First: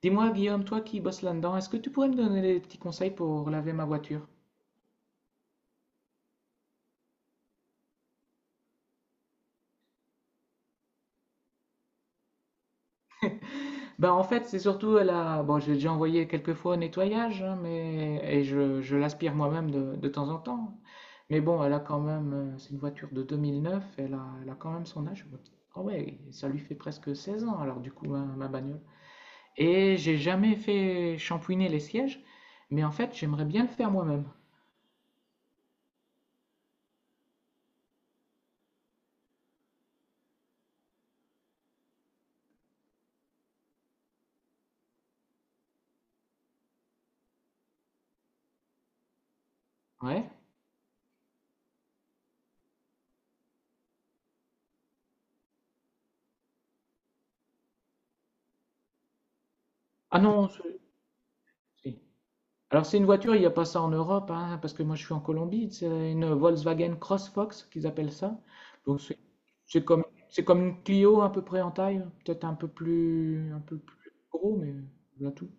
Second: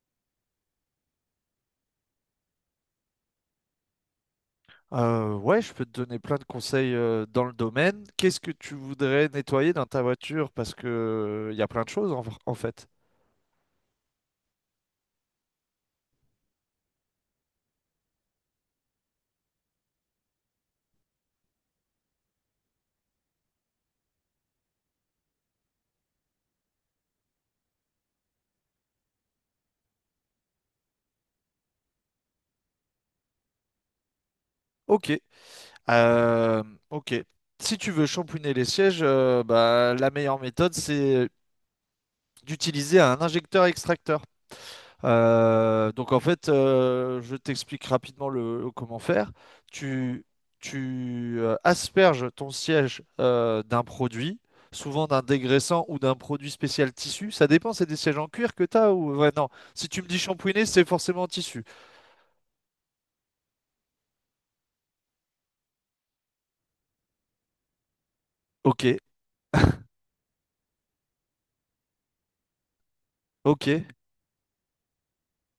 Dis-moi, Guillaume, toi qui bosses là-dedans, est-ce que tu pourrais me donner des petits conseils pour laver ma voiture? Ouais, je peux te donner plein de conseils dans le domaine. Qu'est-ce que tu voudrais nettoyer dans ta voiture? Parce que il y a plein de choses en fait. Ben, en fait, c'est surtout la... Bon, j'ai déjà envoyé quelques fois au nettoyage, hein, mais... et je l'aspire moi-même de temps en temps. Mais bon, elle a quand même... c'est une voiture de 2009, elle a quand même son âge. Ah ouais, ça lui fait presque 16 ans, alors du coup, ma bagnole. Et j'ai jamais fait shampouiner les sièges, mais en fait, j'aimerais bien le faire moi-même. Ok. Euh, ok. Si tu veux shampouiner les sièges, bah, la meilleure méthode, c'est d'utiliser un injecteur-extracteur. Donc en fait, je t'explique rapidement le, comment faire. Tu, Ouais. tu asperges ton siège d'un produit, souvent d'un dégraissant ou d'un produit spécial tissu. Ça dépend, c'est des sièges en cuir que tu as ou... Ouais, non. Si tu me dis Ah non, shampouiner, c'est- c'est forcément en tissu. si. Alors c'est une voiture, il n'y a pas ça en Europe, hein, parce que moi je suis en Colombie, c'est une Volkswagen CrossFox qu'ils appellent ça. Ok, Donc c'est c'est comme une Clio à peu près en taille, peut-être un ok, peu plus gros, mais voilà tout.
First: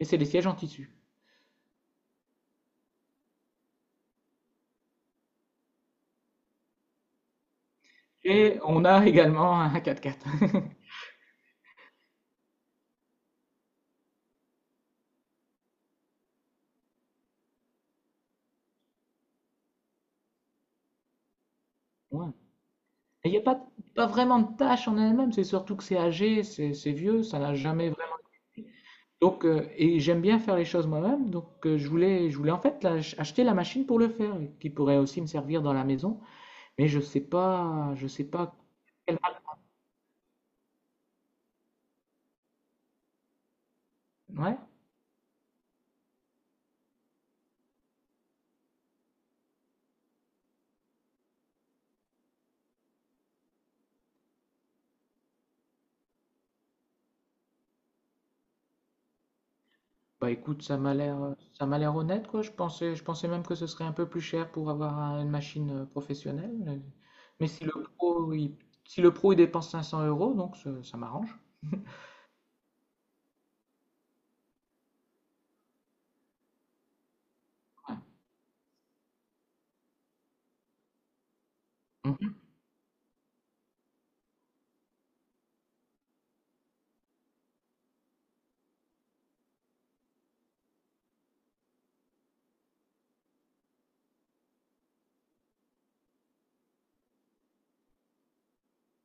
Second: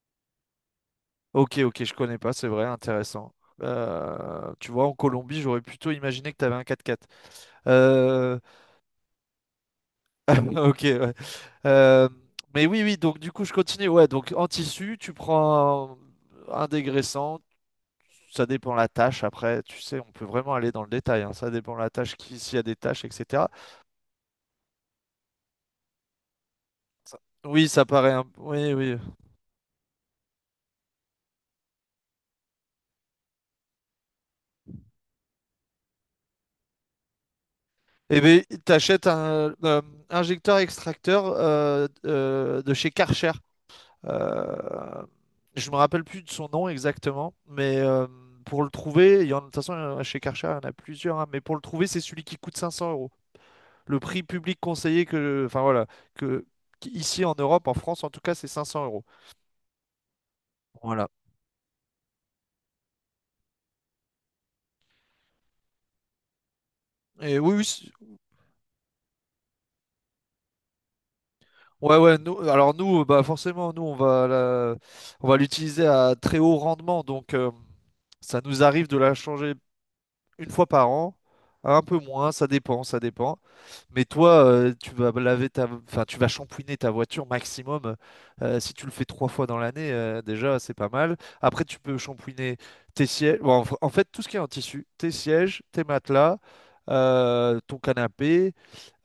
Et c'est des sièges en tissu. Ok, je connais pas, c'est vrai, intéressant. Tu vois, en Colombie, j'aurais plutôt imaginé que tu avais un 4x4. Et on a également un 4x4. Ok, ouais. Euh, mais oui, oui, donc du coup, je continue. Ouais, donc en tissu, tu prends un dégraissant, ça dépend la tâche. Après, tu sais, on peut vraiment aller dans le détail, hein, ça dépend la tâche, Ouais. qui, s'il y a des tâches, Et il n'y a etc. pas, pas vraiment de tâche en elle-même, c'est surtout que c'est âgé, c'est Ça- vieux, ça n'a Oui, ça jamais vraiment. paraît un... Oui, oui. Donc, et j'aime bien faire les choses moi-même, donc je voulais en fait acheter la machine pour le faire, qui pourrait aussi me servir dans la maison, mais je sais pas, je Eh sais bien, pas t'achètes quel- un injecteur extracteur de chez Karcher. Euh, Ouais. je me rappelle plus de son nom exactement, mais pour le trouver, de toute façon, chez Karcher, il y en a plusieurs, hein, mais pour le trouver, c'est celui qui coûte 500 euros. Le prix public conseillé que, enfin voilà, que ici en Europe, en France en tout cas, c'est 500 euros. Bah écoute, ça m'a Voilà. l'air, ça m'a l'air honnête quoi. Je pensais même que ce serait un peu plus cher pour avoir un- une machine professionnelle, Et mais oui, si oui, le pro, il, si le pro il dépense 500 euros, donc ça m'arrange. ouais, ouais. Nous, alors nous, bah forcément, nous on va la- on va l'utiliser à très haut rendement, donc Ouais. ça nous arrive de la changer une fois par an, un peu moins, Mhm, ça dépend, ça dépend. Mais toi, tu vas laver ta, enfin, tu vas shampouiner ta voiture maximum. Si tu le fais trois fois dans l'année, déjà, c'est pas mal. Après, tu peux shampouiner tes sièges. Bon, en fait, tout ce qui est en tissu, tes sièges, tes matelas, ton canapé,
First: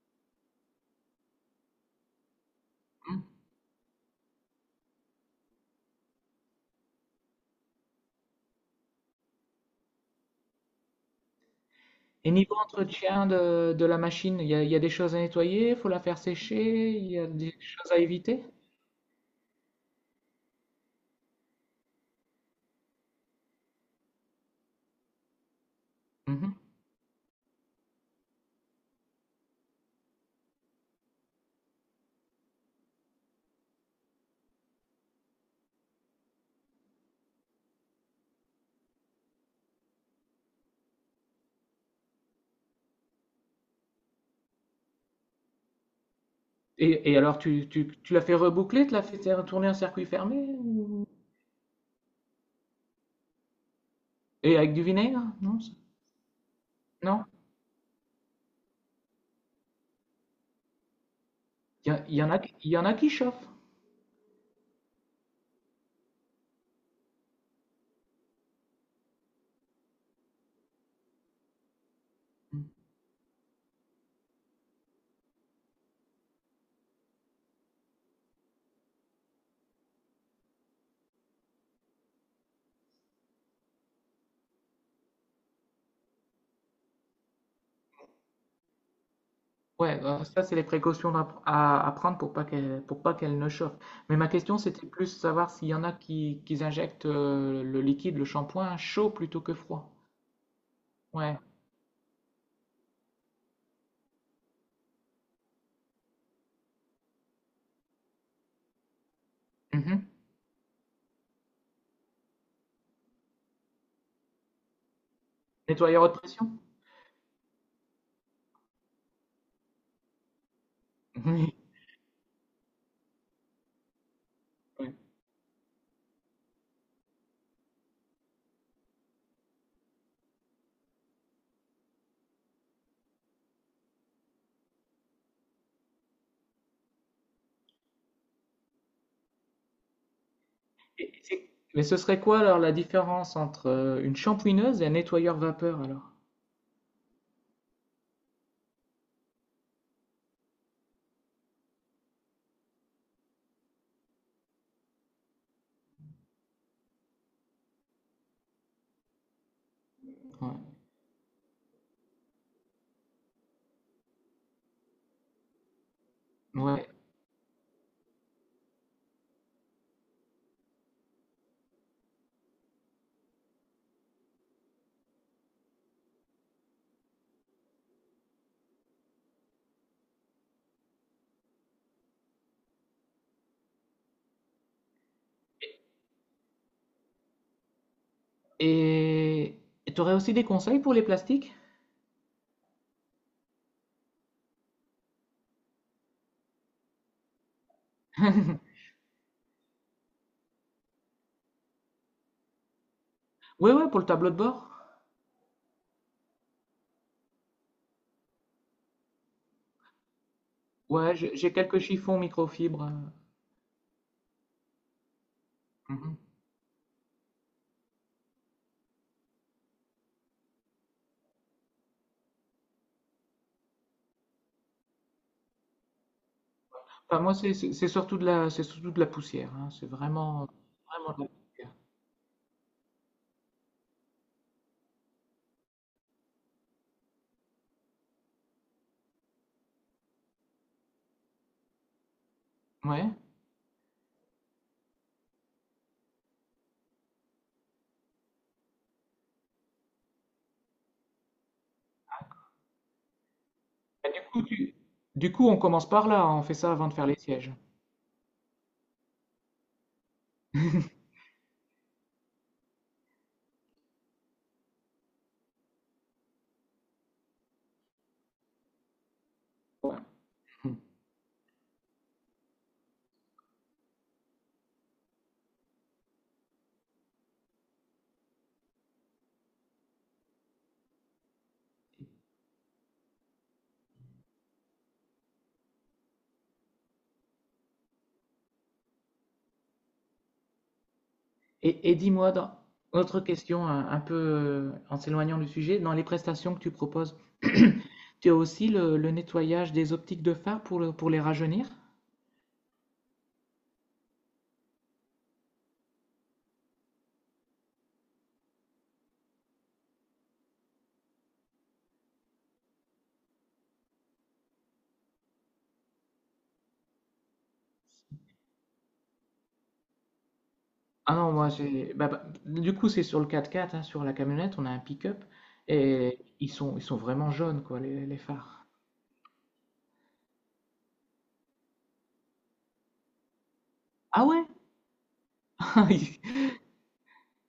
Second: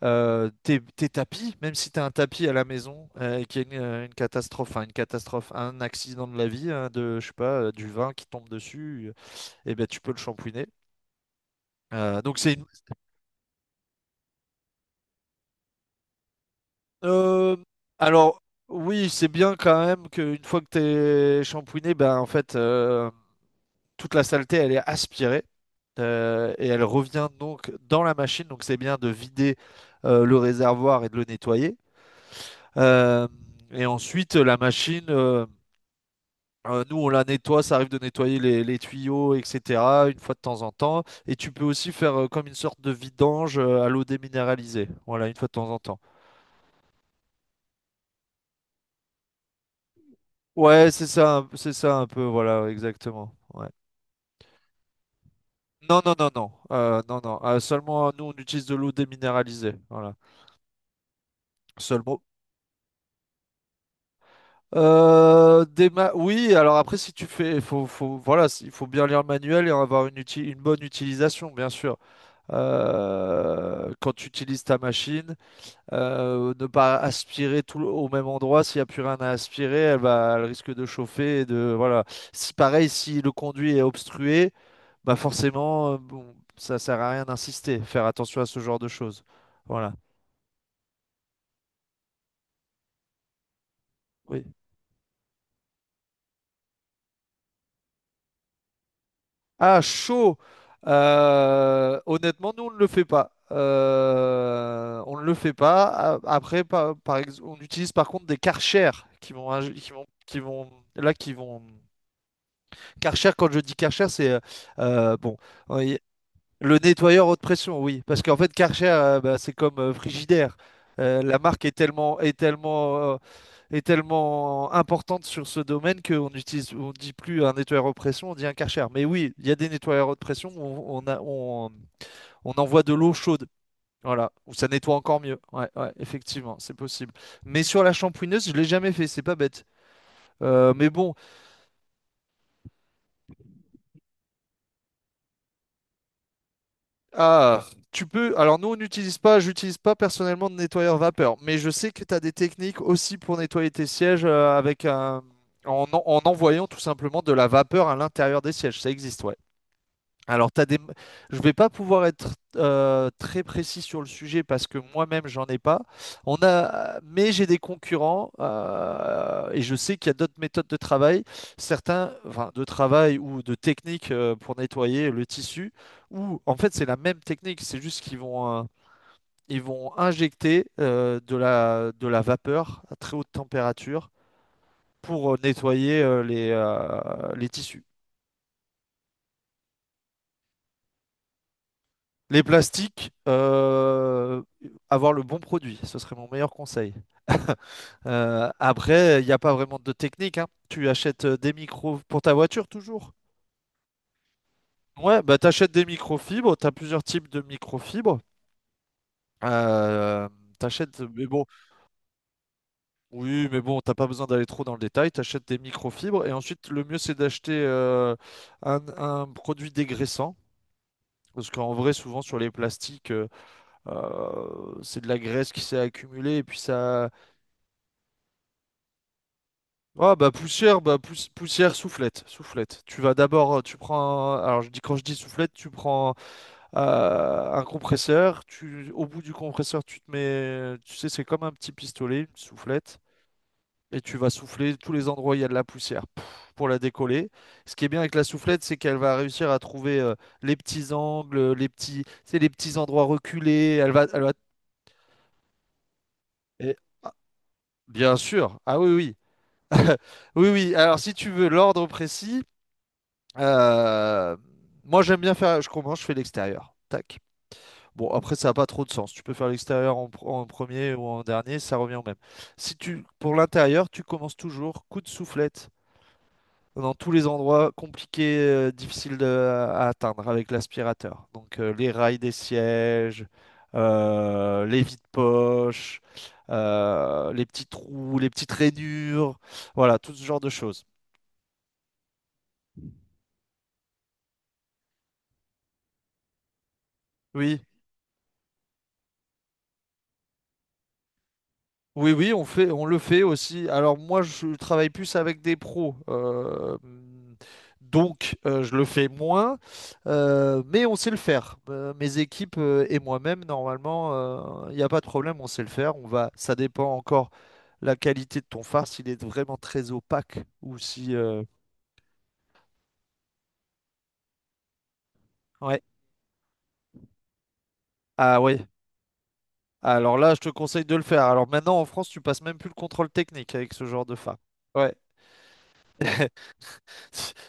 euh, tes tapis. Même si tu as un tapis à la maison mhm. Et qu'il y a une catastrophe, enfin, une catastrophe, un accident de la vie, hein, de, je sais pas, du vin qui tombe dessus, et ben, tu peux le shampouiner. Euh, Et donc c'est niveau une... entretien de la machine, il y a des choses à nettoyer, faut la faire sécher, il y a des Euh, choses à alors éviter. oui, c'est bien quand même qu'une fois que t'es shampooiné, ben en fait toute la saleté elle est aspirée Mmh. et elle revient donc dans la machine. Donc c'est bien de vider le réservoir et de le nettoyer. Euh, et ensuite la machine, nous on la nettoie, ça arrive de nettoyer les tuyaux, etc. Une fois de temps en temps. Et tu peux aussi faire comme une sorte de vidange à l'eau déminéralisée. Voilà, une fois de temps en temps. Et alors tu l'as fait reboucler? Tu l'as fait tourner un circuit fermé Ouais, c'est ou ça, c'est ça un peu, voilà, exactement. Ouais. et avec du vinaigre? Non? c Non, non? non. Seulement, nous, on utilise de l'eau déminéralisée, voilà. Il y a Seulement. Il y en a qui chauffent. Oui, alors après, si tu fais, voilà, il faut bien lire le manuel et avoir une bonne utilisation, bien sûr. Mmh. Quand tu utilises ta machine. Ne pas aspirer au même endroit, s'il n'y a plus rien à aspirer, elle va, elle risque de chauffer et de, voilà. Si pareil, si le conduit est obstrué, bah forcément, bon, ça sert à rien d'insister, faire attention à ce genre de choses. Ouais, Voilà. alors ça, c'est les précautions à prendre pour pas qu'elle ne chauffe. Mais ma Oui. question, c'était plus savoir s'il y en a qui injectent, le liquide, le shampoing chaud plutôt que Ah, froid. chaud! Ouais. Honnêtement, nous, on ne le fait pas. On ne le fait pas. A- Après, par, par ex- On utilise par contre des Karcher qui vont, Mmh. Qui vont, là, qui vont Karcher, quand je dis Karcher, c'est bon, oui, Nettoyeur haute pression? le nettoyeur haute pression, oui, parce qu'en fait Karcher, bah, c'est comme Frigidaire. La marque est est tellement Oui, oui. importante sur ce domaine qu'on utilise, on dit plus un nettoyeur haute pression, on dit un Karcher. Mais oui, il y a des nettoyeurs haute pression où on envoie de l'eau chaude. Voilà, où ça nettoie encore mieux. Ouais, ouais, effectivement, c'est possible. Mais sur la shampouineuse, je l'ai jamais fait, c'est pas bête. Euh, mais Et bon, c'est mais ce serait quoi alors la différence entre, une shampouineuse et un nettoyeur vapeur alors? Ah, tu peux. Alors nous, on n'utilise pas, j'utilise pas personnellement de nettoyeur vapeur, mais je sais que tu as des techniques aussi pour nettoyer tes sièges avec un... en envoyant tout simplement de la vapeur à l'intérieur des sièges. Ça existe, ouais. Alors, Ouais. t'as des... je ne vais pas pouvoir être très précis sur le sujet parce que moi-même, j'en ai pas. Ouais. Mais j'ai des concurrents et je sais qu'il y a d'autres méthodes de travail, certains enfin, de travail ou de techniques pour nettoyer le tissu, où en fait, c'est la même technique, c'est juste qu'ils vont, ils vont injecter de la vapeur à très haute température pour nettoyer les tissus. Et tu aurais aussi des conseils pour les plastiques? Les plastiques, avoir le bon produit, ce serait mon meilleur conseil. Après, il n'y a pas vraiment de technique, hein. Tu achètes des micros pour ta voiture toujours. Ouais, ouais, pour le tableau de bord. Ouais, bah t'achètes des microfibres, t'as plusieurs types de microfibres. Euh, t'achètes, Ouais, mais j'ai bon, j'ai quelques chiffons microfibres. Oui, mais bon, t'as pas besoin d'aller trop dans le détail. T'achètes des microfibres Mhm. et ensuite le mieux c'est d'acheter un produit dégraissant. Parce qu'en vrai, souvent sur les plastiques, c'est de la graisse qui s'est accumulée et puis ça, Enfin, moi, c'est surtout de la, c'est surtout de la poussière, hein. C'est Ah bah vraiment, poussière, vraiment de la poussière. poussière, soufflette, soufflette. Tu vas d'abord, alors je dis quand je dis soufflette, tu prends un compresseur, au bout du compresseur, tu te mets, tu sais, c'est comme un petit pistolet, une soufflette, Ouais. et tu vas souffler tous les endroits où il y a de la poussière pouf, pour la décoller. Ce qui est bien avec la soufflette, c'est qu'elle va réussir à trouver les petits angles, les petits, tu sais, les petits endroits reculés. Et du coup, du coup, on commence par là. On fait ça et- avant de faire ah, les sièges. bien sûr, ah oui, oui. Oui, oui. Alors, si tu veux l'ordre précis, Euh, moi, j'aime bien faire. Je commence, je fais l'extérieur. Tac. Bon, après, ça n'a pas trop de sens. Tu peux faire l'extérieur Ouais. En premier ou en dernier, ça revient au même. Si tu, pour l'intérieur, tu commences toujours coup de soufflette dans tous les endroits compliqués, difficiles à atteindre avec l'aspirateur. Donc, les rails des sièges, les vides-poches, les petits trous, les petites rainures, voilà, tout ce genre de choses. Et dis-moi, autre question, un peu en s'éloignant du sujet, dans les prestations que tu proposes, Oui. tu as aussi le nettoyage des optiques de phare pour, pour les rajeunir? Oui, oui, on fait, on le fait aussi. Alors moi, je travaille plus avec des pros, donc je le fais moins, mais on sait le faire. Mes équipes et moi-même, normalement, il n'y a pas de problème, on sait le faire. On va, ça dépend encore la qualité de ton phare, s'il est vraiment très opaque ou si. Ah non, moi j'ai bah, bah, du coup, c'est sur le 4x4, hein, sur la camionnette, on a un pick-up Ouais. et ils sont vraiment jaunes, quoi, les Ah oui. phares. Alors là, je te conseille de le faire. Alors maintenant, en France, tu passes même plus le contrôle technique avec ce genre de Ah phare. ouais? Ouais.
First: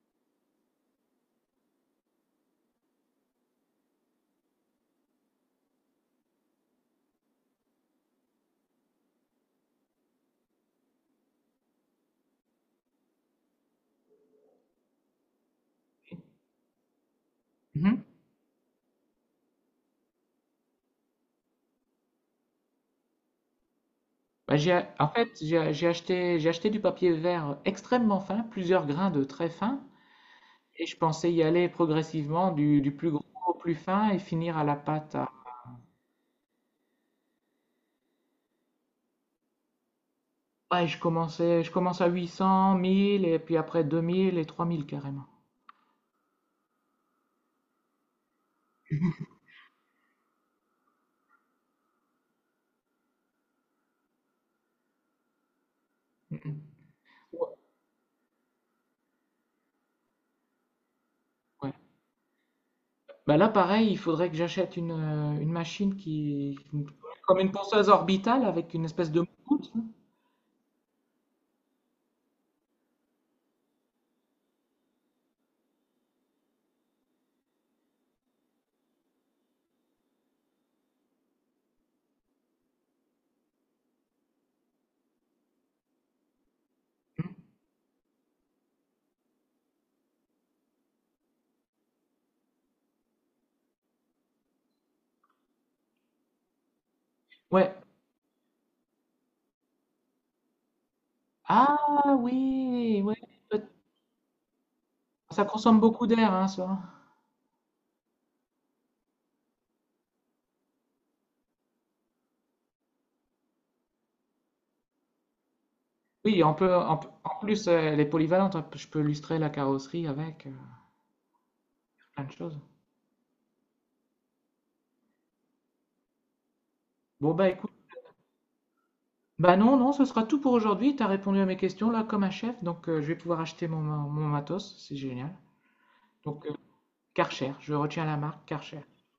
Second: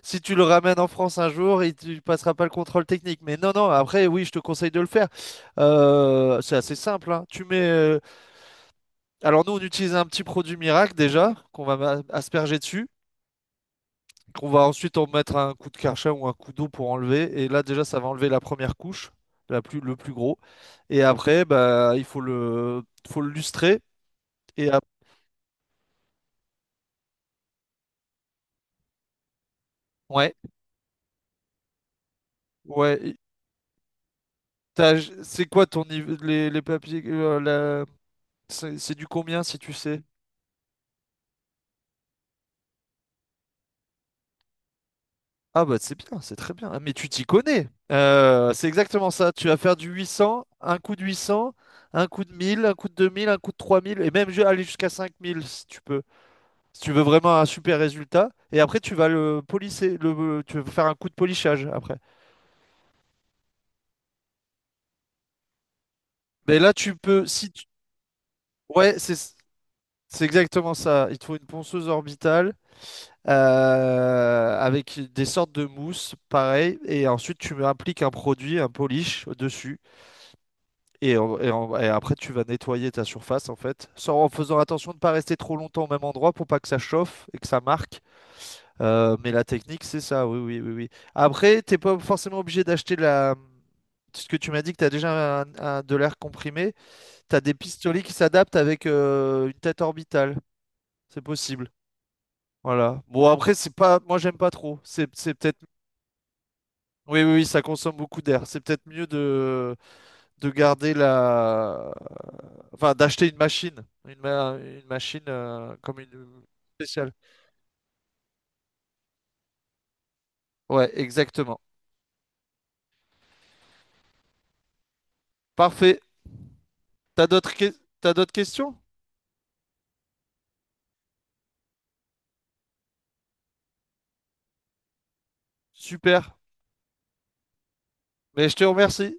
Si tu le ramènes en France un jour, il ne passera pas le contrôle technique. Mais non, non, après, oui, je te conseille de le faire. C'est assez simple, hein. Alors nous, on utilise un petit produit miracle déjà, qu'on va asperger dessus, qu'on va ensuite en mettre un coup de karcher ou un coup d'eau pour enlever. Et là, déjà, ça Mhm. va enlever la première couche, le plus gros. Et après, bah, faut le lustrer. Bah, Et j'ai, ap- en fait, j'ai acheté, j'ai acheté du papier vert extrêmement fin, plusieurs grains de très fin, ouais, et je pensais y aller progressivement du ouais. plus gros au plus fin et finir à la pâte t'as- à, C'est quoi ton niveau, les papiers, c'est du combien si tu sais? ouais, je commence à 800, 1000 et puis après 2000 et 3000 carrément. Ah bah c'est bien, c'est très bien. Ah, mais tu t'y connais. C'est exactement ça. Tu vas faire du 800, un coup de 800, un coup de 1000, un coup de 2000, un coup de 3000 et même aller jusqu'à 5000 si tu peux. Mmh mh. Si tu veux vraiment un Ouais, super résultat. Et après tu vas le polisser, tu vas faire un coup de polissage ouais. après. Bah, là, pareil, il faudrait que j'achète une machine qui Mais là tu peux, comme si une tu- ponceuse orbitale avec une Ouais, espèce c'est de moute, c'est exactement ça. Il te faut une ponceuse orbitale avec des sortes de mousse, pareil. Et ensuite tu appliques un produit, un polish au-dessus. Et après, tu vas nettoyer ta surface en fait, sans, en faisant attention de ne pas rester trop longtemps au même endroit pour pas que ça chauffe et que ça marque. Mais la technique, c'est ça, oui, oui, oui, oui. Après, t'es pas forcément obligé d'acheter la... Ce que tu m'as dit que tu as déjà de l'air comprimé, tu as des ouais. pistolets qui s'adaptent avec une tête orbitale. C'est possible. Ah oui! Voilà. Ouais, Bon, après, peut c'est pas... Moi, j'aime pas trop. C'est ça peut-être... consomme beaucoup d'air, hein, ça. Oui, oui, oui, ça consomme beaucoup d'air. C'est peut-être mieux de garder la... Enfin, d'acheter une machine. Une machine comme une Oui, on peut on spéciale. en plus, elle est polyvalente, hein, je peux lustrer la carrosserie avec, Ouais, exactement. plein de choses. Parfait. T'as Bon, bah, d'autres écoute. que- T'as d'autres questions? Bah non, non, ce sera tout pour aujourd'hui. Tu as répondu à mes questions là comme un chef, donc je vais pouvoir acheter mon, mon matos, c'est génial. Super. Donc Karcher, je retiens la marque Mais je te Karcher. remercie.